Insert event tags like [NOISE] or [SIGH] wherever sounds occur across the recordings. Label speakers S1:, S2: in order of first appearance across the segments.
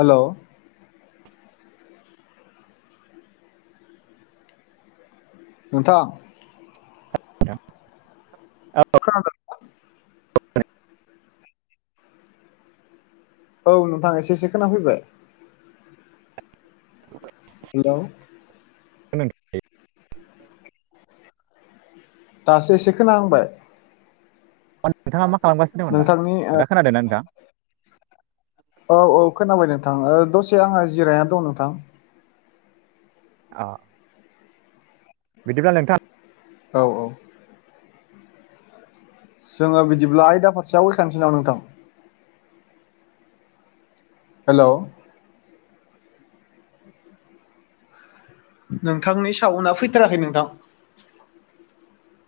S1: Hello. नोंथां।
S2: नोंथां औ
S1: खोनादों? औ नोंथां एसे एसे खोनाफैबाय हेल'
S2: [UNINTELLIGIBLE]
S1: दासो एसे खोनाहांबाय।
S2: अ नोंथाङा मा खालामगासिनो दंमोन दा?
S1: नोंथांनि
S2: आदा
S1: ओ
S2: खोनादोंना नोंथां?
S1: औ औ खोनाबाय नोंथां ओ दसे आंहा जिरायना दं नोंथां।
S2: अ बिदिब्ला नोंथां
S1: औ औ। जोङो बिदिब्ला आयदा फारसे आवगायखानिसै नामा नोंथां? हेल' नोंथांनि साउना फैथाराखै नोंथां।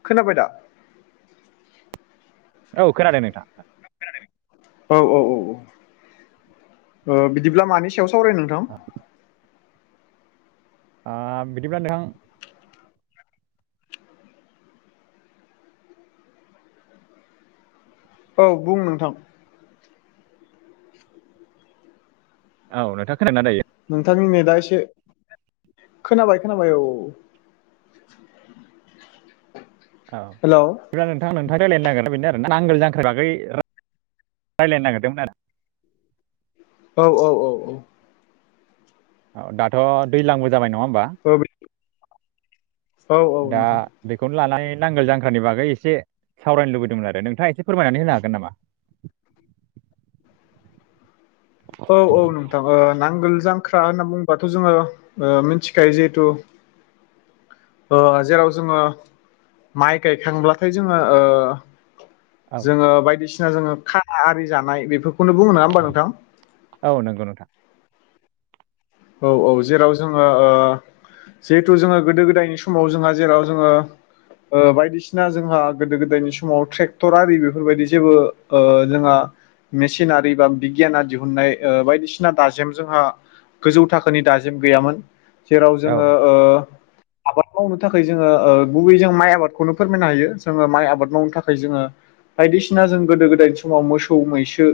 S1: खोनाबाय दा?
S2: औ खोनादों नोंथां।
S1: औ औ औ औ ओ बिदिब्ला मानि सायाव सावरायनो नोंथां?
S2: ओ बिदिब्ला नोंथां
S1: औ बुं नोंथां।
S2: औ नोंथाङा खोदोंना दायो?
S1: नोंथांनि नेदा एसे खोनाबाय -खोनाबाय औ औ। [UNINTELLIGIBLE]
S2: औ
S1: हेलौ
S2: बिदिब्ला नोंथां, नोंथां रायज्लायनो नागिरनाया बेनो आरोना नांगोल जांख्रानि बागै रायज्लायनो नागिरदोंमोन आरो।
S1: औ औ औ
S2: औ दाथ' दैलांबो जाबाय नङा होमबा?
S1: औ औ
S2: दा
S1: नोंथां
S2: बेखौ लानानै नांगोल जांख्रानि बागै एसे सावरायनो लुबैदोंमोन आरो। नोंथाङा एसे फोरमायनानै होनो हागोन नामा?
S1: [UNINTELLIGIBLE] औ औ नोंथां ओ नांगोल जांख्रा होनना बुङोबाथ' जोङो मिथिखायो जिहेथु ओ जेराव जोङो माइ गायखांब्लाथाय जोङो ओ
S2: औ
S1: जोङो बायदिसिना जोङो खा आरि जानाय बेफोरखौनो बुङो नङा होमबा नोंथां?
S2: औ नंगौ नोंथां।
S1: औ औ जेराव जोङो ओ जिहेथु जोङो गोदो- गोदायनि समाव जोंहा जेराव जोङो ओ बायदिसिना जोंहा गोदो -गोदायनि समाव ट्रेक्टर आरि बेफोरबायदि जेबो ओ जोंहा मेसिनारि बा बिगियाना दिहुननाय ओ बायदिसिना दाजेम जोंहा गोजौ थाखोनि दाजेम गैयामोन। जेराव
S2: औ
S1: जोङो ओ आबाद मावनो थाखाय ओ जोङो गुबै जों माइ आबादखौनो फोरमायनो हायो। जोङो माइ आबाद मावनो थाखाय जोङो बायदिसिना जों गोदो -गोदायनि समाव मोसौ -मैसो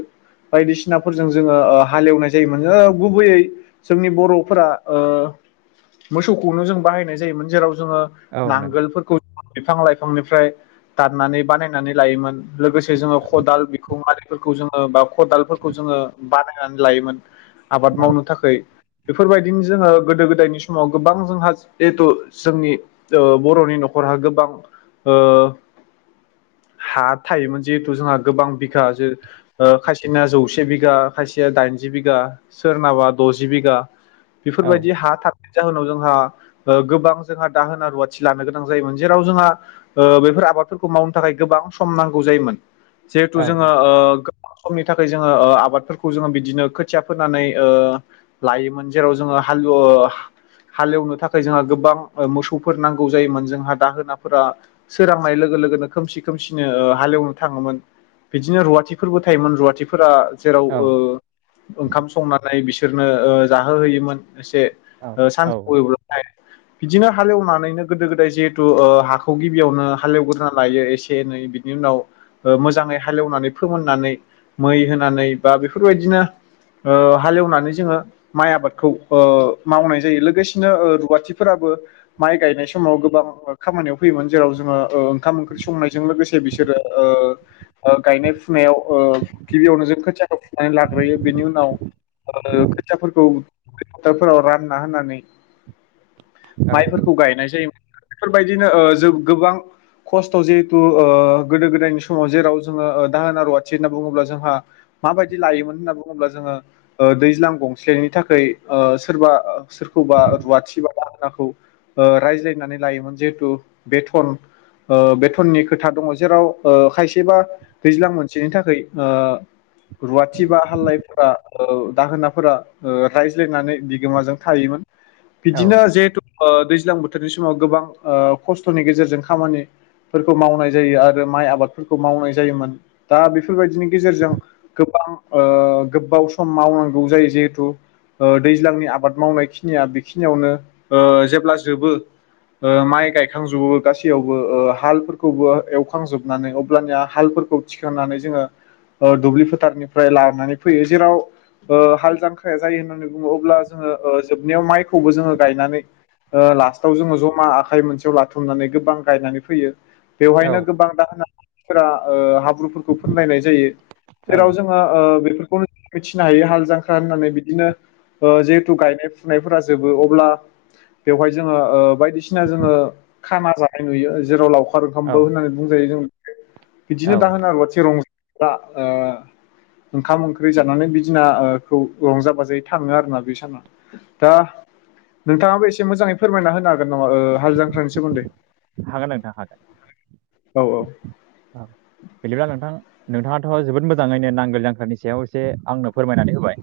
S1: बायदिसिनाफोरजों जोङो ओ हालेवनाय जायोमोन- जायोमोन। ओ गुबैयै जोंनि बर'फोरा ओ मोसौखौनो जों बाहायनाय जायोमोन। जेराव जोङो
S2: औ नंगौ
S1: नांगोलफोरखौ बिफां -लाइफांनिफ्राय दाननानै बानायनानै लायोमोन। लोगोसे जोङो खदाल बेखौ मारै [UNINTELLIGIBLE] जोङो बा खदालफोरखौ जोङो बानायनानै लायोमोन। आबाद
S2: औ
S1: मावनो थाखै। बेफोरबायदिनो जोङो गोदो -गोदायनि समाव गोबां जोंहा जिहेथु जोंनि ओ बर'नि नखरहा गोबां ओ हा थायोमोन जिहेथु जोंहा गोबां बिघा सो खायसेना जौसे बिघा खायसेया दाइन जि बिघा सोरनाबा द'जि बिघा
S2: औ
S1: बेफोरबायदि हा [UNINTELLIGIBLE] जाहोनाव जोंहा गोबां जोंहा दाहोना- रुवाथि लानो गोनां जायोमोन जेराव जोंहा ओ बेफोर आबादफोरखौ मावनो थाखाय गोबां सम नांगौ जायोमोन जिहेथु
S2: औ
S1: जोङो ओ समनि थाखाय जोङो ओ आबादफोरखौ जोङो बिदिनो खोथिया फोनानै ओ लायोमोन जेराव जोङो हालोवो हालेवनो थाखाय जोंहा गोबां मोसौफोर नांगौ जायोमोन जोंहा दाहोनाफोरा सोरांनाय लोगो - लोगोनो खोमसि खोमसिनो ओ हाल एवनो थाङोमोन बिदिनो रुवाथिफोरबो थायोमोन रुवाथिफोरा जेराव
S2: औ
S1: ओ ओंखाम संनानै बिसोरनो ओ जाहोहैयोमोन। एसे
S2: औ
S1: ओ सानस [UNINTELLIGIBLE] 'थाय बिदिनो हालेवनानैनो गोदो गोदाय जिहेथु ओ हाखौ गिबियावनो हालेवग्रोना लायो एसे एनै बिनि उनाव ओ मोजाङै हालेवनानै फोमोननानै मै होनानै बा बेफोरबायदिनो ओ हालेवनानै जोङो माइ आबादखौ ओ मावनाय जायो। लोगोसेनो ओ रुवाथिफोराबो माइ गायनाय स माव गोबां खामानियाव फैयोमोन जेराव जोङो ओ ओंखाम ओंख्रि संनायजों लोगोसे बिसोरो ओ ओ गायनाय फुनायाव ओ गिबियावनो जों खोथियाखौ फुनानै लाग्रोयो बेनि उनाव ओ खोथियाफोरखौ फोथारफोराव रानना होनानै माइफोरखौ गायनाय जायोमोन। बेफोरबायदिनो ओ जों गोबां खस्थ' जिहेथु ओ गोदो गोदायनि समाव जेराव जोङो ओ दाहोना रुवाथि होनना बुङोब्ला जोंहा माबायदि लायोमोन होनना बुङोब्ला जोङो ओ दैज्लां गंसेनि थाखाय ओ सोरबा सोरखौबा रुवाथि बा दाहोनाखौ ओ रायज्लायनानै लायोमोन। जिहेथु बेथन ओ बेथननि खोथा दङ जेराव ओ खायसे बा दैज्लां मोनसेनि थाखाय ओ रुवाथि बा हालायफोरा दाहोना फोरा ओ रायज्लायनानै बिगोमाजों थायोमोन। बिदिनो जिहेथु ओ दैज्लां बोथोर रनि समाव गोबां ओ खस्थ'नि गेजेरजों खामानि फोरखौ मावनाय जायो आरो माइ आबादफोरखौ मावनाय जायोमोन। दा बेफोरबायदिनि गेजेरजों गोबां ओ गोबाव सम मावनांगौ जायो जिहेथु ओ दैज्लांनि आबाद मावनाय खिनिया बेखिनियावनो ओ जेब्ला जोबो ओ माइ गायखांजोबो गासैयावबो ओ हालफोरखौबो एवखांजोबनानै अब्लानिया हाल फोरखौ थिखांनानै जोङो ओ दुब्लि फोथारनिफ्राय लानानै फैयो जेराव ओ हाल जांख्राया जायो होननानै बुङो अब्ला जोङो ओ जोबनायाव माइखौबो जोङो गायनानै ओ लास्टाव जोङो जमा आखाइ मोनसेयाव लाथुमनानै गोबां गायनानै फैयो। बेवहायनो
S2: औ
S1: गोबां दाहोना [UNINTELLIGIBLE] थिफोरा ओ हाब्रुफोरखौ फुनलायनाय जायो। जेराव
S2: औ
S1: जोङो ओ बेफोरखौनो मिथिनो हायो हाल जांख्रा होननानै बिदिनो ओ जिहेथु गायनाय फुनायफोरा जोबो अब्ला बेवहाय जोङो ओ बायदिसिना जोङो खाना जानाय नुयो जेराव लावखार ओंखामबो होननानै बुंजायो जों बिदिनो
S2: औ औ
S1: दाहोना रुवाथि रंजाना ओ ओंखाम ओंख्रि जानानै बे दिना ओ खौ रंजा बाजायै थाङो आरोना बे साना। दा नोंथाङाबो एसे मोजाङै फोरमायना होनो हागोन नामा ओ हाल जांख्रानि सोमोन्दै?
S2: हागोन नोंथां हागोन
S1: औ
S2: औ बिदिब्ला नोंथां नोंथाङाथ' जोबोद मोजाङैनो नांगोल जांख्रानि सायाव एसे आंनो फोरमायनानै होबाय।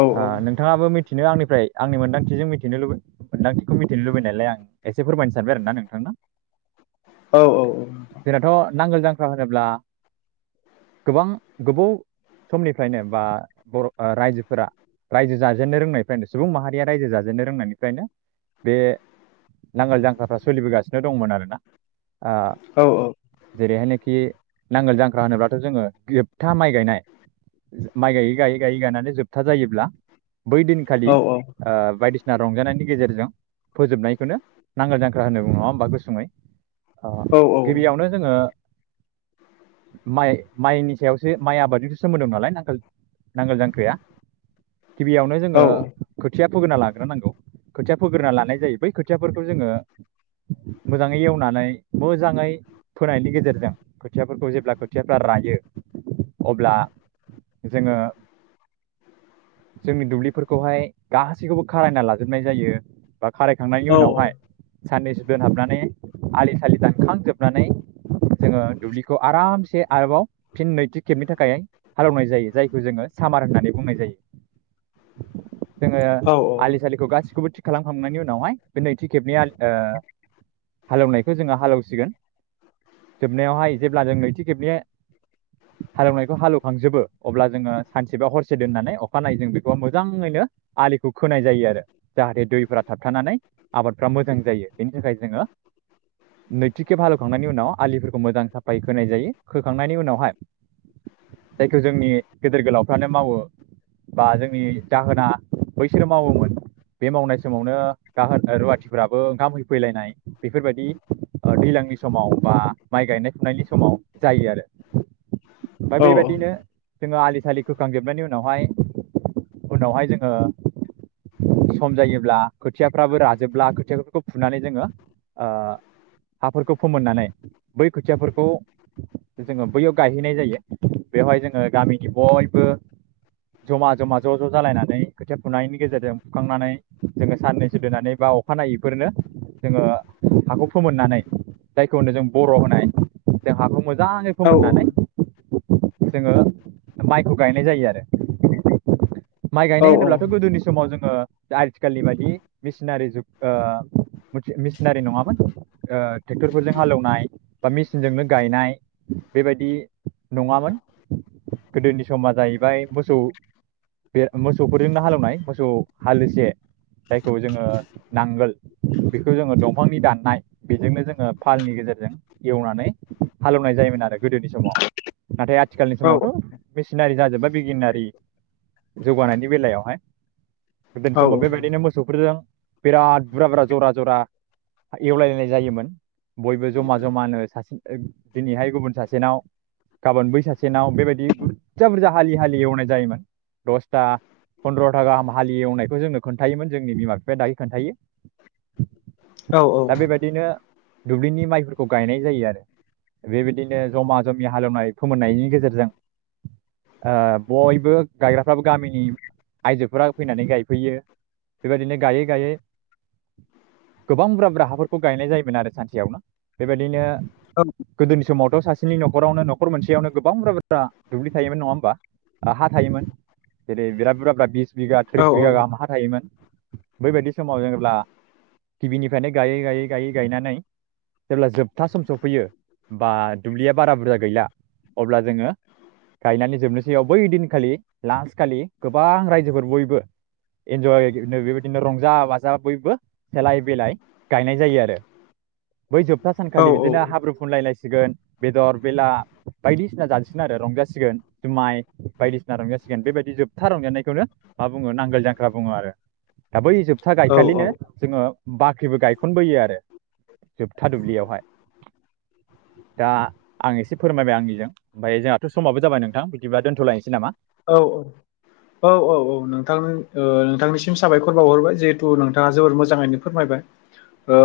S1: औ
S2: आ नोंथाङाबो मि थिनो आंनिफ्राय आंनि मोनदांथिजों मिथिनो लुबै मोनदांथिखौ मिथिनो लुबैनायालाय आं एसे फोरमायनो सानबाय आरोना नोंथांना।
S1: औ औ औ।
S2: नांगोल जांख्रा होनोब्ला गोबां गोबाव समनिफ्रायनो बा बर' राइजोफोरा रायजो जाजेननो रोंनायनिफ्रायनो सुबुं माहारिया रायजो जाजेननो रोंनायनिफ्रायनो बे नांगोल जांख्राफ्रा सोलिबोगासिनो दंमोन आरोना। ओ
S1: औ
S2: जेरैहाय नै खि नांगोल जांख्रा होनोब्लाथ' जोङो जोबथा माइ गायनाय माइ गायै गायै गायै गायनानै जोबथा जायोब्ला बै दिनखालि
S1: औ
S2: ओ बायदिसिना रंजानायनि गेजेरजों फोजोबनायखौनो नांगोल जां ख्रां होनना बुङो नङा होमबा गुसुङै‌। ओ
S1: औ औ
S2: गिबियावनो जोङो
S1: [INAUDIBLE]
S2: माइ माइनि सायावसो माइ आबादजोंसो सोमोन्दो दं नालाय नांगोल नांगोल जांख्राया गिबियावनो जोङो खोथिया फोग्रोना लाग्रोनांगौ खोथिया फोग्रोना लानाय जायो बै खोथियाफोरखौ जोङो
S1: [INAUDIBLE]
S2: मोजाङै एवनानै मोजाङै फोनायनि गेजेरजों खोथियाफोरखौ जेब्ला खोथियाफ्रा रायो अब्ला जोङो जोंनि दुब्लिफोरखौहाय गासैखौबो खारायना लाजोबनाय जायो बा खारायखांनायनि उनावहाय साननैसो दोनहाबनानै आलि सालि दानखांजोबनानै जोङो दुब्लिखौ आरामसे आरोबाव फिन नैथि खेबनि थाखाय हालेवनाय जायो जायखौ जोङो सामार होननानै बुंनाय जायो जोङो आलि सालिखौ गासिखौबो थिग खालामखांनायनि उनावहाय बे नैथि खेबनि आलि ओ हालेवनायखौ जोङो हालेवसिगोन जोबनायावहाय जेब्ला जों नैथि खेबनि हालेवनायखौ हालेवखांजोबो अब्ला जोङो सानसेबा हरसे दोननानै अखानायै जों बेखौ मोजाङै नो आलिखौ खोनाय जायो आरो जाहाथे दैफोरा थाबथानानै आबादफ्रा मोजां जायो बेनि थाखाय जोङो नैथि खेब हालेवखांनायनि उनाव आलिफोरखौ मोजां साफायै होनाय जायो खोखांनायनि उनावहाय जायखौ जोंनि गेदेर गोलावफ्रानो मावो बा जोंनि दाहोना बैसोर मावोमोन बे मावनाय समावनो दाहोना रुवाथिफोरा बो ओंखाम होफैलायनाय बेफोरबायदि दैज्लांनि समाव बा माइ गायनाय फुनायनि समाव जायो आरो‌
S1: [INAUDIBLE]
S2: दा बेबायदिनो जोङो आलि सालि खोखांजोबनायनि उनावहाय उनावहाय जोङो सम जायोब्ला खोथियाफ्राबो राजोबब्ला खोथियाफोरखौ फुनानै जोङो ओ हाफोरखौ फोमोननानै बै खोथियाफोरखौ जोङो बैयाव गायहैनाय जायो बेवहाय जोङो गामिनि बयबो जमा जमा ज' ज' जालायनानै खोथिया फुनायनि गेजेरजों फुखांनानै जोङो साननैसो दोननानै बा अखानायैफोरनो जोङो हाखौ फोमोननानै जायखौ होनो जों बर'आव होनाय बे हाखौ मोजाङै फोमोननानै जोङो माइखौ गायनाय जायो आरो माइ गायनाय होनोब्लाथ'
S1: औ
S2: गोदोनि समाव जोङो आथिखालनि बायदि मेसिनारि जुग ओ मेसि-मेसिनारि नङामोन ओ ट्रेक्टरफोरजों हालेवनाय बा मेसिनजोंनो गायनाय बेबायदि नङामोन गोदोनि समा जाहैबाय मोसौ बे मोसौफोरजोंनो हालेवनाय मोसौ हालिसे जायखौ जोङो नांगोल बेखौ जोङो दंफांनि दाननाय बेजोंनो जोङो फालनि गेजेरजों एवनानै हालेवनाय जायोमोन आरो गोदोनि समाव नाथाय आ थिखालनि समावथ' मेसिनारि जाजोब्बाय बिगियानारि जौगानायनि बेलायावहाय गोदोनि समावथ' बिदिनो मोसौफोरजों बिराद बुरा बुरा जरा जरा एवलायनाय जायोमोन बयबो जमा जमानो सासे ओ दिनैहाय गुबुन सासेनाव गाबोन बै सासेनाव बेबायदि बुरजा बुरजा हालि हालि एवनाय जायोमोन दसथा फन्द्र'था गाहाम हाल एवनायखौ जोंनो खोन्थायोमोन जोंनि बिमा दायो खोन्थायो दा बेबायदिनो दुब्लिनि माइफोरखौ गायनाय जायो आरो बेबायदिनो जमा जमि हालेवनाय फोमोननायनि गेजेरजों ओ बयबो गायग्राफ्राबो गामिनि आइजोफोरा फैनानै गायफैयो बेबायदिनो गायै गायै गोबां बुरजा बुरजा हाफोरखौ गायनाय जायोमोन आरो सानसेयावनो बेबायदिनो गोदोनि समावथ' सासेनि न'खरावनो न'खर मोनसेयावनो गोबां बुरजा बुरजा दुब्लि थायोमोन नङा होमबा आ हा थायोमोन जेरै बिराद बुरजा बुरजा बिस बिघा थ्रिस बिगा गाहाम हा थायोमोन बैबायदि समाव जेनोब्ला गिबिनिफ्रायनो गायै गायै गायै गायनानै जेब्ला जोबथा सम सफैयो बा दुब्लिया बारा बुरजा गैला अब्ला जोङो गायनानै जोबनोसैयाव बै दिनखालि लास्ट खालि गोबां रायजोफोर बयबो एनज'य नो बेबायदि नो रंजा बाजा बयबो सेलाय बिलाय गायनाय जायो आरो बै जोबथा सानखालि बिदिनो हाब्रु फुनलायलायसिगोन बेदर बेला बायदिसिना जानोसिगोन आरो रंजासिगोन जुमाय बायदिसिना रंजासिगोन बेबायदि जोबथा रंजानायखौनो मा बुङो नांगोल जांखा् बुङो आरो दा बै जोबथा गायखालिनो जोङो बाख्रिबो गायखनबोयो आरो जोबथा दुब्लियावहाय
S1: [INAUDIBLE] [UNINTELLIGIBLE]
S2: दा आं एसे फोरमायबाय आंनिजों ओमफाय जोंहाथ' समाबो जाबाय नोंथां बिदिबा दोनथ'लायनोसै नामा
S1: औ औ औ औ औ नोंथां नोंथांनिसिम साबायखर बावहरबाय जिहेथु नोंथाङा जोबोर मोजाङैनो फोरमायबाय ओ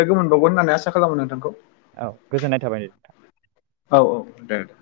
S1: लोगो मोनबावगोन होननानै आसा खालामो नोंथांखौ
S2: औ गोजोननाय थाबाय
S1: औ औ दे दे